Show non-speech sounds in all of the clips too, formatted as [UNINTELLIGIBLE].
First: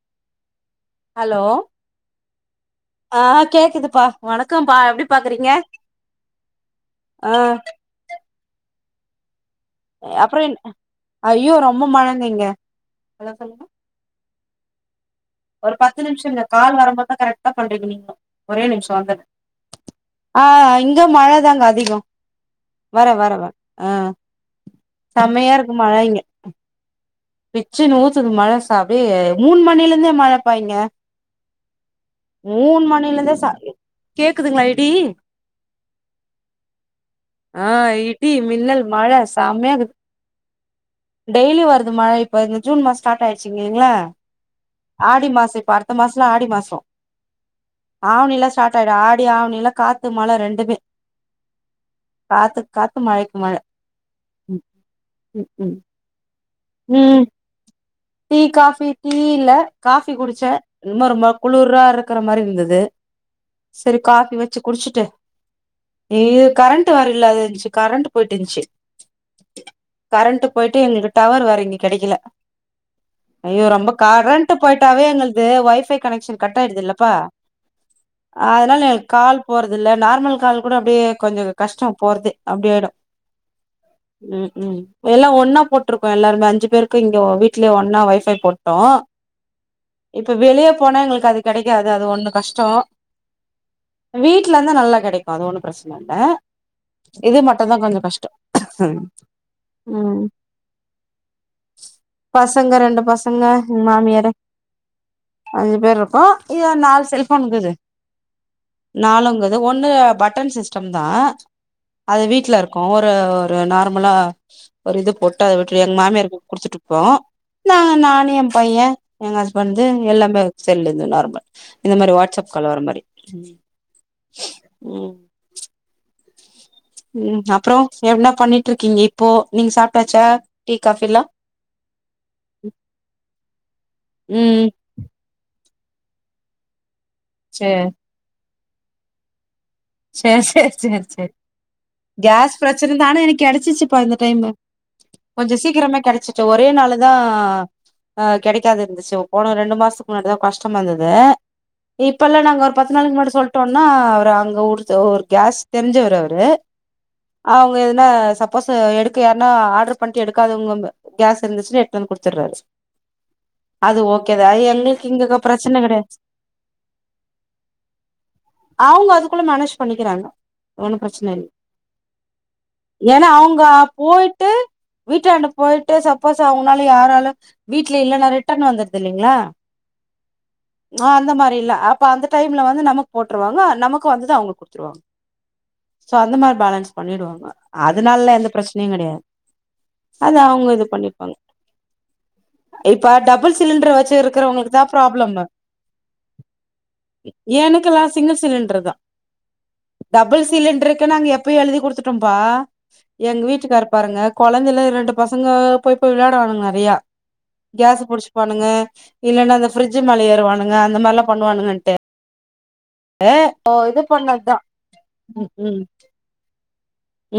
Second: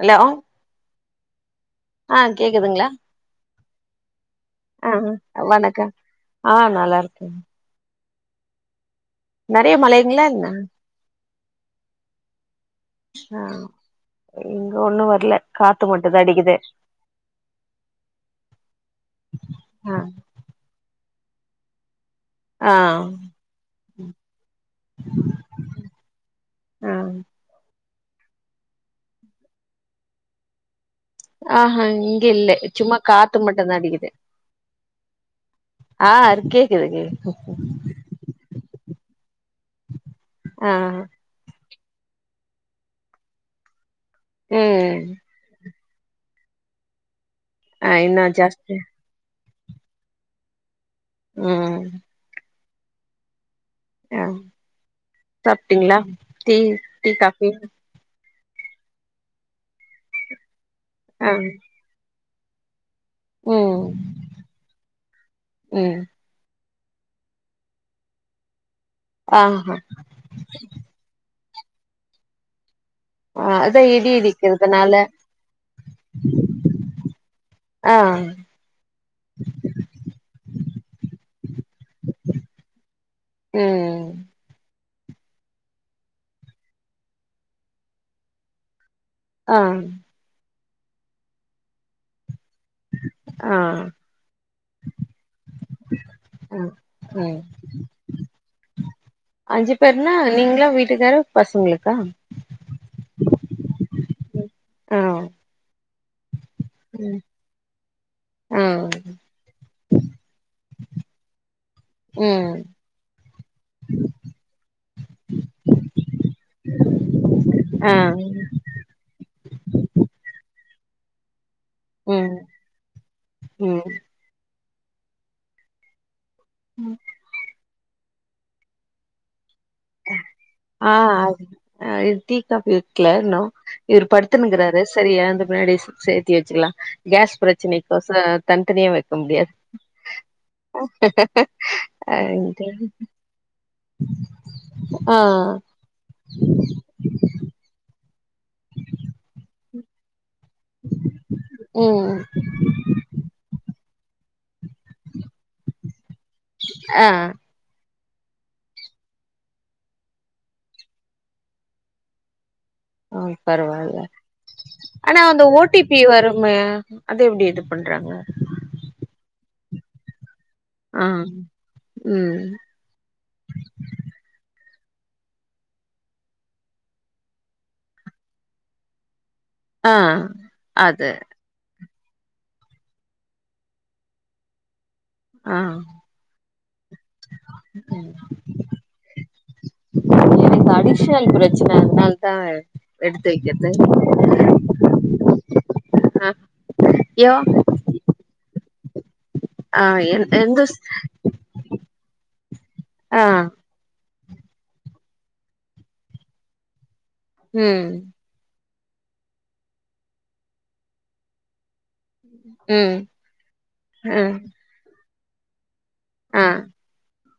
allow hello ஆ கேக்குதுப்பா வணக்கம்ப்பா ஆ ‌எப்டிபா ‌இக்குறீங்க வணக்கம் ஆ நல்லா அ இருக்கேன் நறைய மழைங்ளா அப்றோ என்ன என் ஐயோ ரொம்ப மழங்க இங்க ஹலோ ஆ சொல்லுங்க இங்க ஒன்னு வ ஆ இ ங்க மழதாங்க அதிகோ ஆ வரே வர வர ஆ செம்மையா இருக்கு மழை இங்க ஆ பிச்சுனு ஊத்துது மழ ச அப்டியே மூன் மணிலந்தே மழ பா இங்க ஆஹ இங்க இல்லே மூணு சும்மா மணில இருந்தே காத்து ச மட்டுந்தா அடிக்குது கேக்குதுங்களா இடி ஆஹ் கேக்குது கேக்குது சம்மயாகுது ஆ டெய்லி வரு து மழ இப்ப இந்த ஜூன் மாஸ் ஸ்டாட் ஆயிருச்சு இங்கிங்ளா ம் ஆடி மாசொ இப்ப அடு த்த மாஸ்லா ஆடி மாசோ ஆ ஆவணி இன்னும் எல்லா ஸ்டாட் ஜாஸ்தி ஆயிடு ஆடி ஆவணி ல்லா காத்து மழ ரெண்டுமே உம் காத்துக் காத்து மழைக் மழை அ சாப்டிங்ளா தெ டு டீ ம் காஃபி டீ காஃபி டீ இல்ல காஃபி குடிச்சே இன்மே ரொம்ப ஆ குளுராரு க்கற மாரி இருந்துது ம் செரி காஃபி வெச்சு குடிச்சுட்டு ம் இ கர ண்ட்டு வேர இல்லாதஞ்சு கரண்ட்டு போயிட்டிஞ்ச்சு ஆஹா கரண்ட்டு போய்ட்டு எங்க கி டவர் வேற இங்க கெடைக்கில ஆ ஐயோ அதான் ரொம்ப இடி கரண்ட்டு இடிக்கிறதுனால போய்ட்டாவே எங்கள்து ஒய்ஃபை கனெக்ஷன் கட் ஆயிடுது இல்லப்பா ஆ அதனால எங்ளக் கால் போறது இல்ல நார்மல் கால் கூட அப்டே கொஞ்ச கஷ்ட போறது அப்டி ஆயிடு ம் ம் ம் எல்லா ஒன்னா போட் ட்ரூக்கோ எல்லாருமே அஞ்சு பேருக்கு இங்க வீட்லே ஒன்னா ஒய்ஃபை போட்டோ ஆ இப்ப வெளிய போனா எங்களுக்கு அது கெடைக்காது அது ஒண்ணு கஷ் டம் ஆ வீட்லந்தா நல்லா கெடைக்கு அது ஒண்ணு பிரச்சன இல்ல ம் இது ம் மட்டு தா கொஞ்சோ கஷ்டொ அஞ்சு பேர்னா ம் நீங்களு வீட்டுக்காரு பசங்களுக்கா பசங்க ரெண்டு பசங்க மாமியாரு ஆ [UNINTELLIGIBLE] பேர் ஆ கிழ நாலு ம் செல்ஃபோன் இக்குது ஆ நாலுங்கது ஒன்னு பட்டன் சிஸ்டம் தா அது ம் வீட்லருக்கு ஒரு ஒரு நார்மலா ஒரு இது போட்டு விட்ரு எங்க மாமியார் குடுத்துட்ருப்போ நா ஆ நானு ஏன் பையன் எங்க ஹஸ்பண்ட் எல்லா போயி இல்ல இது நார்மல் இந்த மாரி ம் வாட்ஸ்ஸப் கால் வர மாரி ம் ம் ம் அப்றோ எவ்னா பண்ணிட்ருக்கீங்க இப்போ நீங்க சாப்ட்டாச்சா டீ ஆ காஃபில்லா அது இ டீ ஃகாபி வைக்ல இன்னு இவரு ம் படுத்துன்னுகாரு சரி எழுந்த பின்னாடி சேத்தி வச்சுக்லா கேஸ் சேர் பிரச்சனைக்கோச தனித்தனியா வக்க முடியாது சேர் சேர் சேர் சேர் கேஸ் அப்டின்ட்டு ப்ரச்சன தான எனக்கு கடச்சிச்சு பா இந்த டைமு ஆ கொஞ்சோ சீக்ரமே கெடச்சிட்டு ஒரே நாளு தா ஆ கெடைக்காதுந்துச்சு போன ரெண்டு மாசத்துக்கு முன்னாடி தா கஷ் டமாந்தது ம் இப்பல்லா நாங்க ஒரு பத்து நாளுக்கு முன்னாடி சொல்ட்டோ னா அவர் அங்க உரு ஒரு கேஸ் தெரிஞ்சவரு அவரு ஆ அவங்க ந சப்போஸ் எடுக்க யார்னா ஆட்ரு பண்ணிட்டு எடுக்காதவங்க கேஸ் இருந்துச்சுனா எடுத் வந்து குடுத்துட்றாரு ஆ பரவால்ல எங்களுக்கு ஆனா இங்க அந்த பிரச்சன ஓடிபி கெடையாது வருமே அது எப்டி இது பண்றாங்க அவங்க அதுக்குள்ள மேனேஜ் பண்ணிக்கிறாங்க ஒண்ணு ஆ ப்ரச்சன இல்ல ம் ஏனா அவங்க போய்ட்டு வீட்டாண்ட போய்ட்டு சப்போஸ் அவங்கனால யாராலு வீட்ல இல்லன்னா ரிட்டன் வந்துருது இல்லங்களா ஆ ஆ அது அந்த மாரில்லா அ அப்ப அந்த டைம்ல வந்து நமக்கு போட்ருவாங்க நமக்கு வந்துது அவங்க குடு துருவாங் ஆ சோ அந்த மாரி பேலன்ஸ் பண்ணிடுவாங்க அதனால்லா எந்த பிரச்சனையு கெடையா அத எனக்கு அவூங்க இது அடிஷனல் பண்ணிப்பாங்க பிரச்சன அதனால தா இப்ப எடுத்து டபுள் வைக்கிறது சிலிண்டர் வச்சி இருக்கவங்களுக்கு தா ப்ராப்ளம் ஆ யோ எனக்குல்லா சிங்கிள் சிலிண் ட்ரதா ஆ எந் டபுள் எந்த சிலிண்ட்ருக்கு நாங்க எப்பயோ எழுதி குடுத்து ம்பா ஆ எங்க வீட்டுக்கார் பாருங்க கொழந்தைல ரெண்டு பசங்க போய் போய் விளையாடுவானுங்க நெறையா ம் கேசு புடிச்சு பானுங்க இல்லனா இந்த ஃப்ரிட்ஜு மேல ஏறுவானுங்க அந்த மாரிலா பண்ணுவானுங்கன்ட்டு ம் ஏ ஓ இது ஆ பண்ணதுதான் ம் ம் ஆ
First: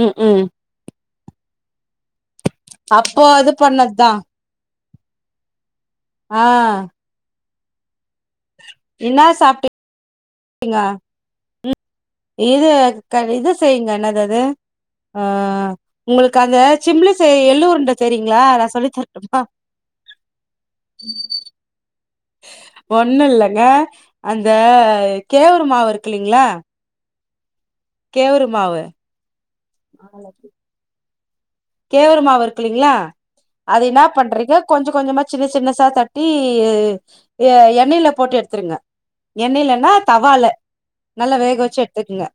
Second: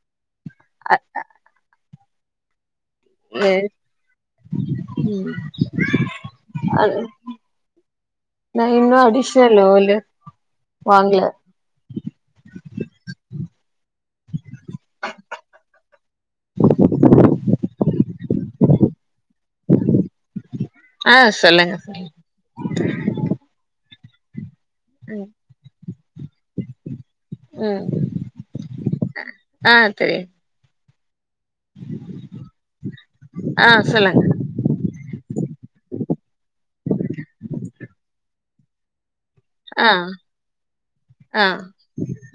ம் ம் ஆ அப்போ அது பண்ணதுதான் ஆ அது நா இன்னும் அடிஷன்ல்யோ இல்ல தேங்கா ம் இது இது செய்யுங்க என்னது அது ர ஆ உங்களுக்கு அந்த சிம்லி செய் எல்லுருண்ட தெரி ங்களா நா சொல்லித்தர ஆ சொல்லுங்க ஒண்ணும் இல்லங்க அ அந் இந்த ம் கேவுரு மாவு இருக்குல்லைலங்களா ம் கேவுரு மாவு ஆ தெரியு கேவுரு மாவு இருக்கு இல்லலைங்களா ஆ அது என்ன சொல்லுங்க பண்றீங்க கொஞ்சம் கொஞ்சமா சின்ன சின்ன சா தட்டி எண்ணெயில போட்டு எடுத்துருங்க ஆ எண்ணெயிலனா தவால நல்லா ஆ வேக வச்சு எடுத்துக்கங்க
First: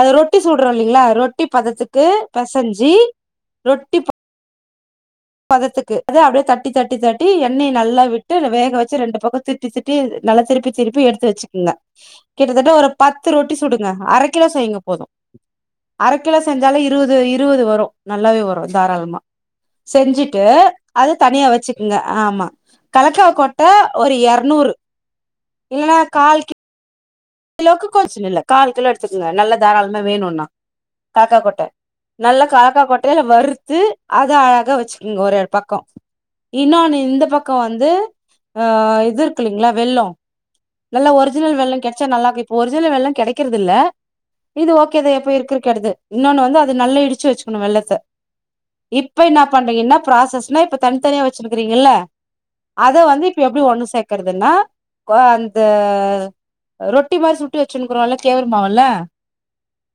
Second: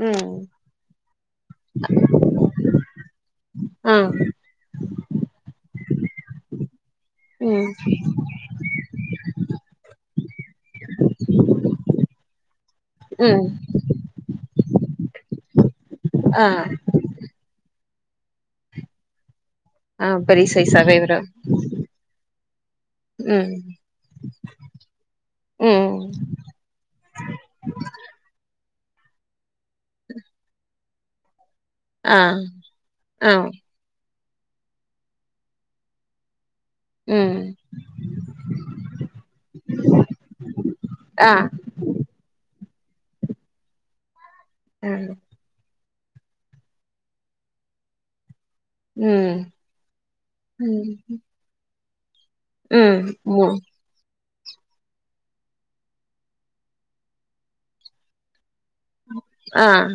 அத ம் ரொட்டி சுடுறோம் இல்லலைங்களா ரொட்டி பதத்துக்கு பெசஞ்சி ஆ ரொட்டி ப பதத்துக்கு அது அப்டே தட்டி தட் தட்டி தட்டி எண்ணெய் ம் நல்லா விட்டு வேக வச்சு ரெண்டு பக்கம் திருட்டி திருட்டி நல்லா திருப்பி திருப்பி எடுத்து வச்சுக்குங்க கிட்டத்தட்ட ஒரு பத்து ம் ரொட்டி சுடுங்க அர கிலோ செய்யுங்க போதும் அரக்கிலோ ஆ செஞ்சாலே இருவது இருவது வரும் நல்லாவே வரும் தாராளமா ஆ செஞ்சுட்டு பெரிய சைஸாவே அது வரு தனியா வச்சுக்குங்க ஆமா ம் கலக்காக்கொட்ட ஒரு எரநூறு இல்லன்னா ம் கால் கி லோ எடுத்துக்குங்க நல்ல தாராளமா வேணுனா காக்கா கொட்ட ஆ நல்ல கலாக்கா கொட்டைல்ல ஆ வறுத்து அது அழகா வச்சுக்கோங்க ஒரே பக்கம் இன்னொன்னு இந்த ம் பக்கம் வந்து ஆஹ் இது இருக்குல்லீங்களா வெள்ளம் நல்லா ஆ ஒரிஜினல் வெள்ளம் கேட் நமக்கு இப்ப ஒரிஜினல் வெல்லம் கிடைக்கறதில்ல இது ம் ஓகேதான் இப்போ [UNINTELLIGIBLE] இன்னொன்னு வந்து அது நல்லா இடிச்சு வச்சுக்கணும் வெள்ளத்த இப்ப ம் என்ன பண்றீங்கன்னா ப்ராசஸ்னா இப்ப ம் தனித்தனியா வச்சிருக்கறீங்கல்ல அத ம் வந்து இப்ப மு எப்டி ஒண்ணு சேக்க இருக்கறதுன்னா அந்த ரொட்டி மாரி சுட்டு வச்சுனுக்கிறோல ஆஹ்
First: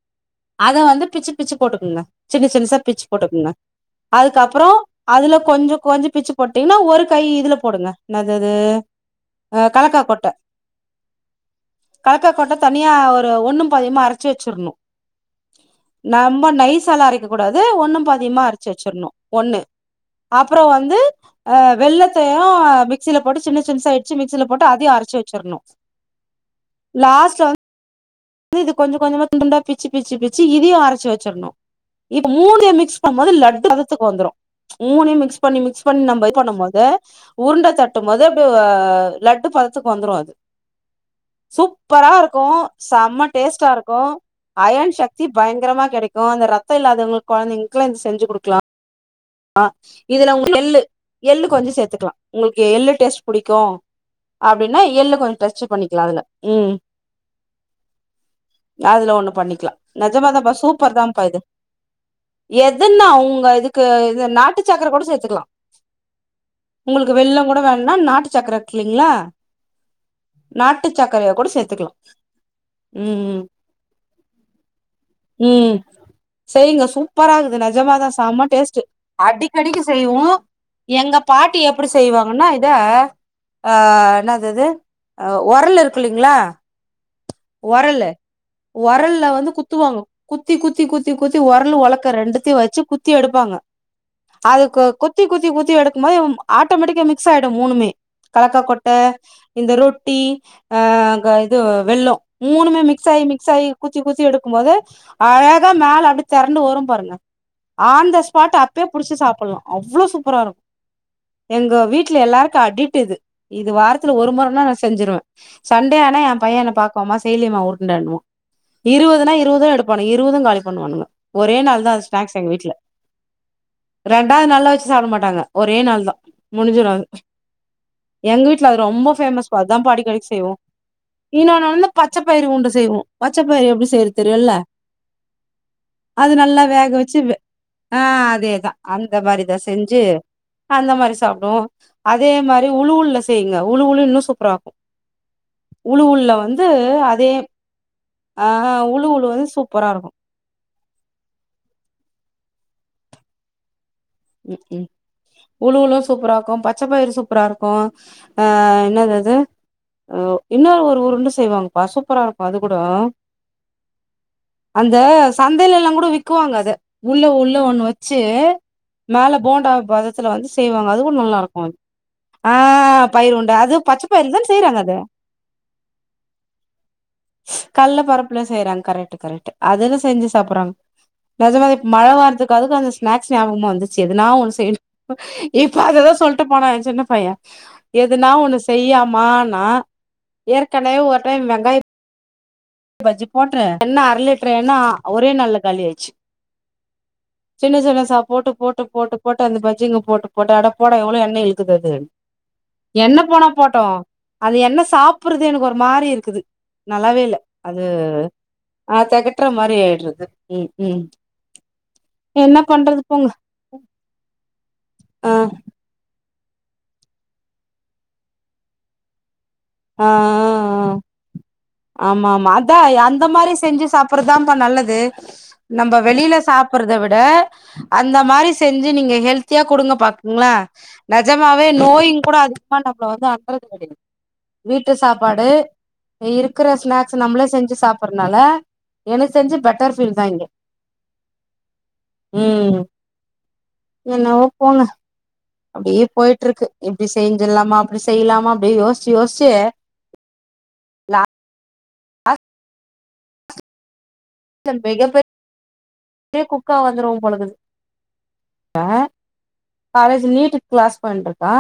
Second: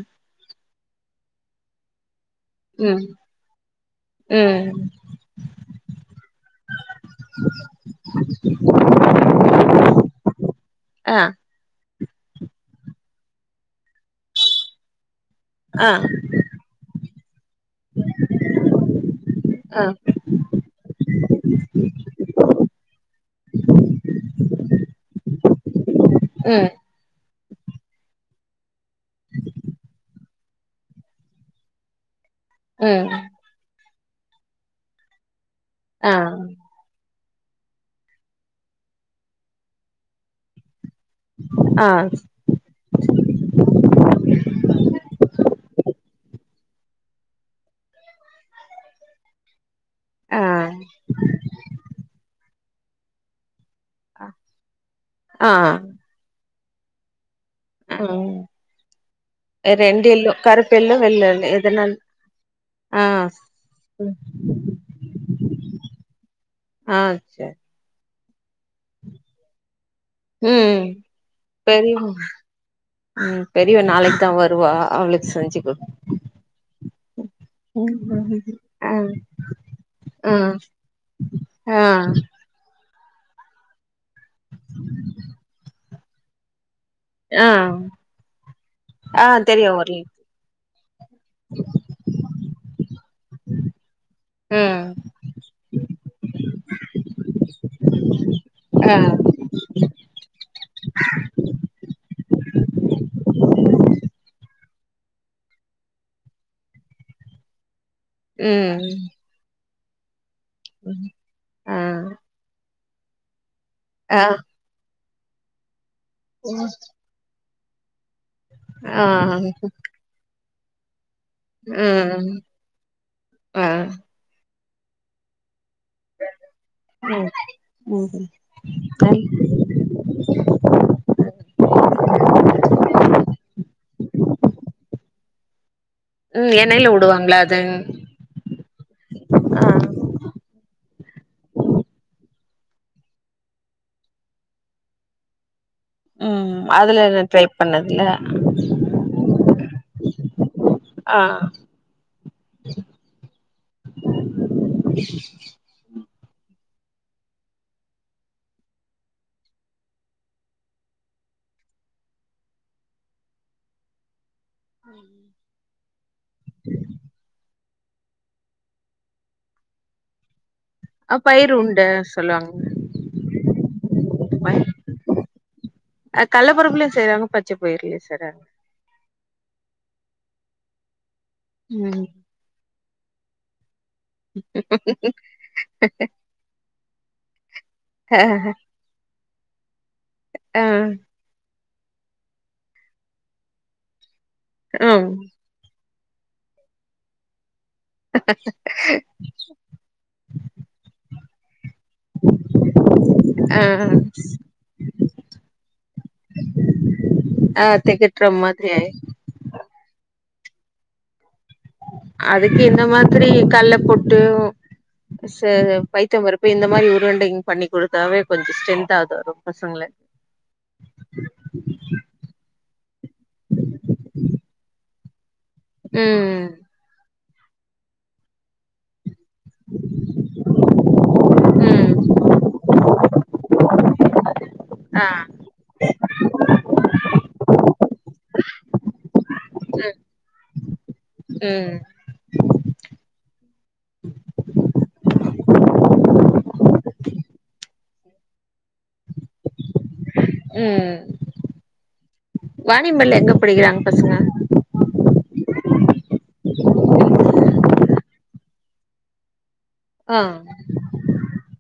அத வந்து பிச்சு பிச்சு போட்டுக்குங்க சின்ன சின்னசா பிச்சு ம் போட்டுக்குங்க அதுக்கப்புற ம் அதுல கொஞ்சம் கொஞ்சம் பிச்சு போட்டீங்கன்னா ஒரு கை இதுல போடுங்க இன்னாது அது கலக்கா கொட்ட ஆ கலக்ககொட்ட தனியா ஒரு ஒண்ணும் பாதியுமா அரைச்சு வச்சிரணும் ஆ நம்ம நைசால அரைக்க கூடாது ஒண்ணும் பாதியுமா அரைச்சு வச்சிரணும் ஒண்ணு ஆ அப்புறம் வந்து அஹ் வெள்ளத்தையும் மிக்சியில போட்டு சின்ன சின்னசா சாயிடுச்சு மிக்சியில போட்டு அதையும் அரைச்சு வச்சிரணும் ம் லாஸ்ட் வந் [UNINTELLIGIBLE] கொஞ்ச கொஞ்சம துண் துண்டா பிச்சு பிச்சு பிச் ச்சு இதயும் அரைச்சு வச்சிரணும் இப்ப மூணுத மிக்ஸ் ம் பண்ணும்போது லட்டு பதத் க்கு வந்துரும் மூணையும் மிக்ஸ் பண்ணி மிக்ஸ் பண்ணி ஆ நம்ம இது பண்ணும் போது உருண்ட தட்டும் போது அப் அ லட்டு பதத்துக்கு வந்துரு அது ஆ சூப்பரா இருக்கு செம்ம டேஸ்ட்டா இருக்கு அயன் சக்தி பயங்கரமா கெடைக்கு அந்த ரத்தம் இல்லாதவங்களுக்கு கொழந்தைங்களுக்குல்லா இது செஞ்சு கொடுக்கலா ஆஹ் இதுல ஆ உங்க எள்ளு எள்ளு கொஞ்ச சேத்துக்கலா உங்களுக் எள்ளு டேஸ்ட்டு புடிக்கு அப்டின்னா எள்ள கொஞ்சோ ஆ டச்ச பண்ணிக்கலா அதுல உம் ம் அதுல ஒண்ணு பண்ணிக்கலா ரெண்டு நெஜமா எல்லோ தாப்பா கருப்பு எல்லோ சூப்பர் வெள்ள தாப்பா இது எல்லோ எதனால ஆ எதுன்னா உங்க இதுக்கு ம் இந்த நாட்டு சக்கர கூட சேர்த்துக்கலா ஆ உங்களுக்கு வெள்ள சரி கூட வேண்னா நாட்டு சக்கர ங்களா ம் நாட்டு சக்கரையா கூட சேத்துக்கலா பெரியவ உம் ம் பெரியவ நாளைக்கு தா வருவா அவளுக்கு செஞ்சு உம் குடு செய்ங்க சூப்பராகுது நஜமாதா செம டேஸ்ட்டு ஆ அடிக்கடிக்கு செய்வோ ஆ எங்க பாட்டி ஆ எப்டி செய்வாங்கன்னா இத ஆஹ் என்னாதது ஒரல் இருக்குல்லைங்ளா ஆ ஒரல் ஒரல்ல ஆ வந்து தெரியு ஒரு குத்துவாங்க குத்தி குத்தி குத்தி குத்தி ஒரல் ஒலக்க ரெண்டுத்தையு வச்சு குத்தி எடுப்பாங்க அதுக்கு ம் குத்தி குத்தி குத்தி எடுக்கும் போது ஆட்டோமேட்டிக்கா மிக்ஸ் ஆயிடு மூணுமே கலக்கா கொட்ட ஆ இந்த ரொட்டி ஆஹ் இது ல்லோ மூணுமே மிக்ஸ் ஆகி மிக்ஸ் ஆகி குத்தி குத்தி எடுக்கும்போது அழகா மேல அப்படி தெரண்டு வரும் பாருங்க ஆன் த ஸ்பாட் ம் அப்பயே புடிச்சு சாப்பட்லா அவ்ளோ சூப்பரா இருக் எங்க வீட்ல ஆ எல்லாருக்கு அடிட் டுது இது வாரத்துல ஒரு மொறனா நா செஞ்சிருவே சண் டே ஆனா என் பையன் என்ன மா செய்லியாமா உருண்டனுவா ஆ இருவதுனா ஆ இருவது எடுப்பானு இருவதும் காலி பண்ணுவானுங்க ஒரே நாள் தா ம் ஸ்நாக்ஸ் எங்க வீட்டுல ஆ ரெண்டாவது நாள்ளா வச்சு சாப்ட மாட்டாங்க ஒரே நாள் தா முடிஞ்சுரு அது ம் ம் எங்க வீட்டுல அது ரொம்ப சரி ஃபேமஸ் பா அதா பா அடிக்கடிக்கு செய்வோம் இன்னோன்னு வந்து பச்சப்பயிறு உருண்ட செய்வோ பச்சப்பயிறு எப்டி செய்யற தெரியுல்ல அது ம் நல்லா எண்ணெய்ல வேக வச்சு வுடுவாங்களா அது ஆஹ் அதேதா அந்த மாறி தா ஆ செஞ்சு அந்த மாறி சாப்டுவோ அதே மாறி உளுவுல்ல செய்ங்க உளுவுலு இன்னு சூப்பராருக்கு உளு உள்ள ம் வந்து அதுல நா அதே ட்ரை பண்ணதுல ஆஹ உளு உளு வந்து சூப்பராருக்கு ஆ ஆ ம்க்கும் உழுவுல ஸ் சூப்பராருக்கு பச்சப்பயிறு சூப்பராருக்கு ஆ என்னாதது இன்னொரு ஒரு உருண்ட செய்வாங்கப்பா சூப்பராருக்கும் அது கூடோ அந்த சந்தைலெல்லா கூட க்குவாங்க அத உள்ள உள்ள ஒன்னு வச் வச்சு மேல போண்டா பதத்துல வந்து செய்வாங்க அது கூட அ பயிர் நல்லாருக்கு உருண்ட ஆ சொல்லுவாங்க பயிர் உருண்ட அதும் பச்ச பயிறுலதான பயிர் செய்றாங்க அத அ கள்ளப்பருப்புலயு செய்றாங்க பச்ச பயிர்லயு கல்லபருப்புல செய்றாங்க கரெக்ட்டு கரெக்ட்டு அதெல்லா செஞ்சு சாப்புட்றாங்க நெஜமாவே மழ ம் வர்றத்துக்கு அதுக்கு அந்த ஸ்நாக்ஸ் ஞாபகமா வந்துச் சிது நா ஒன்னு செய்ணு இப்ப அததா சொல்ட்டு போனா ஏ சின்ன பைய ஆ எதுனா ஒன்னு செய்யேமானு நா ஏற்கனவே ஒரு டைம் வெங்காய பஜ்ஜி போட்டே எண்ணெ அர லிட் எண்ணெ ஆ ம் ஒரே நாள்ல காலி ஆயிடுச்சு சின்ன சின்ன சா போட்டு போட்டு போட்டு போட்டு அந்த பஜ்ஜிங்க போட்டு போட்டு அட போடா எவ்ளோ எண்ணெய் இழுகுது அது எண்ணெ போனா ஆ போட்டோ அது எண்ணெ சாப்புட்றது எனக்கு ஒரு மாரி இருக்குது நல்லாவே இல்ல ஆ அது திகட்ற மாதிரி ஆயி ஆ தேக்கட்ற மாரி ஆயிட்றது ம் ம் என்ன அதுக்கு இந்த பண்றது போங்க மாதிரி கல்ல போட்டு ஆ ச பைத்தம் பருப் இப்ப இந்த மாரி உருண்டைங்க பண்ணிக்குடுத்தாவே கொஞ்சே ஸ்ட்ரந்தாவது வரு பசங்களுக்கு ஆ ஆ ஆ ஆமா ஆமா அத் அத அந் அந்த மாரி செஞ்சு சாப்பிட்றதுதாப்பா நல்லது நம்ம வெளில ம் சாப்பிட்றத விட அந்த மாரி செஞ்சி நீங்க ஹெல் தியா குடுங்க பாத்துக்குங்களே நெஜம் மாவே ம் நோயு கூட அதிகமா நம்மள வந்து அண்டுறது கெடையாது வீட்டு ஆ சாப்பாடு இருக்கிற ஸ்நாக் ஸ் நம்மளே செஞ்சு சாப்பறனால எனக்கு செஞ்சு பெட்டர் ஃபீல் தா இங்க உம் உம் என்னவோ போங்க அப்டியே போயிட்டு இருக்கு இப்டி செஞ்சிடலாமா அப்டி செய்லாமா அப்டி யோசிச்சு யோசிச்சு லா வாணியம்பாடியில எங்க படிக்கிறாங்க பசங்க [UNINTELLIGIBLE] அப்டியே கூப்பிட்டா வந்துருவா போல இருக்குது ஆ ஆ காலேஜ் நீட்க்கு கிளாஸ் பண்ட்டு இருக்கா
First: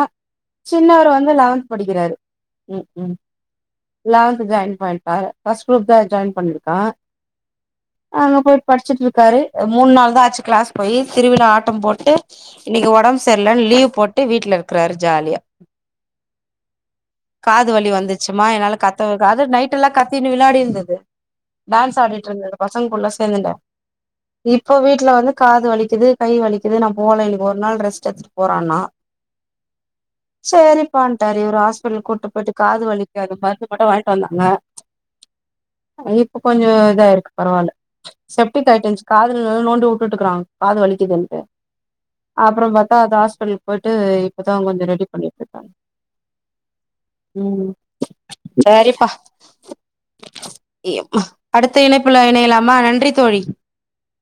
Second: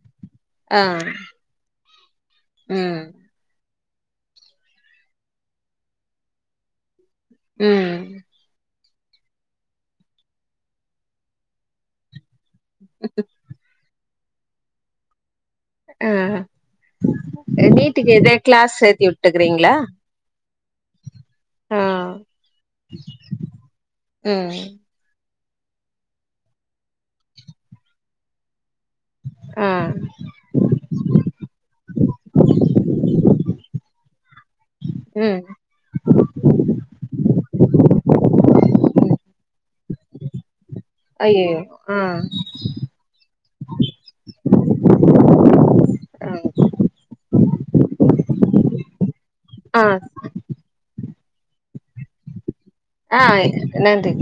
ஆ சின்னவர் வந்து லெவன்த் படிக்கிறாரு உம் ம் உம் லெவன்த் ஜாயின் பண்ணிட்டா ஃபர்ஸ்ட் குரூப் தா ஜாயின் பண்ணிருக்கா உம் டிச்சிட்டு இருக்காரு மூணு நாள் தா ஆச்சு கிளாஸ் போய் திருவிழா ஆட்டம் போட்டு இன்னைக்கு ஒடம்பு சரில்லன்னு லீவ் போட்டு வீட்டுல இருக்கிறாரு ஜாலியா ஆ காது வலி நீட்டுக்கு எதா வந்துச்சுமா என்னால கிளாஸ் சேத்தி கத்த அது விட்டுக்கிறீங்களா நைட்டு எல்லா கத்தின்னு விளாடி இருந்தது ஆ டான்ஸ் ஆடிட்டு இருந்தது பசங்களுக்குள்ள சேந்துட்டு ம் இப்போ வீட்டுல வந்து காது வலிக்குது கை வலிக்குது நா போல இன்னைக்கு ஒரு நாள் ரெஸ்ட் எத்துட்டு போறேனா ஆ சேரிப்பான்ட்டே இவுரு ஹாஸ்பிட்டலுக்கு கூட்டுப் போயிட்டு காது வலிக்கு மருந்து மட்டும் வாங்கி ங்க ம் இப்ப கொஞ்ச இதாயிருக்கு பரவால்ல செப்டிக் ஆயிட்டுந்ச்சு ம் காதுலே நோண்டி உட்டுட்டுருக்கா காது வலிக்குதுன்ட்டு ஐயையோ ஆ அப்புறம் பாத்தா அந்த ஹாஸ்பிடலுக்கு போய்ட்டு இப்பதா கொஞ்ச ரெடி பண்ணிட்டிருக்கே ஆ ம் சரிப்பா ஆஹ் அடுத்த இணைப்புல இணையலாமா நன் ஆஹ் நன்றி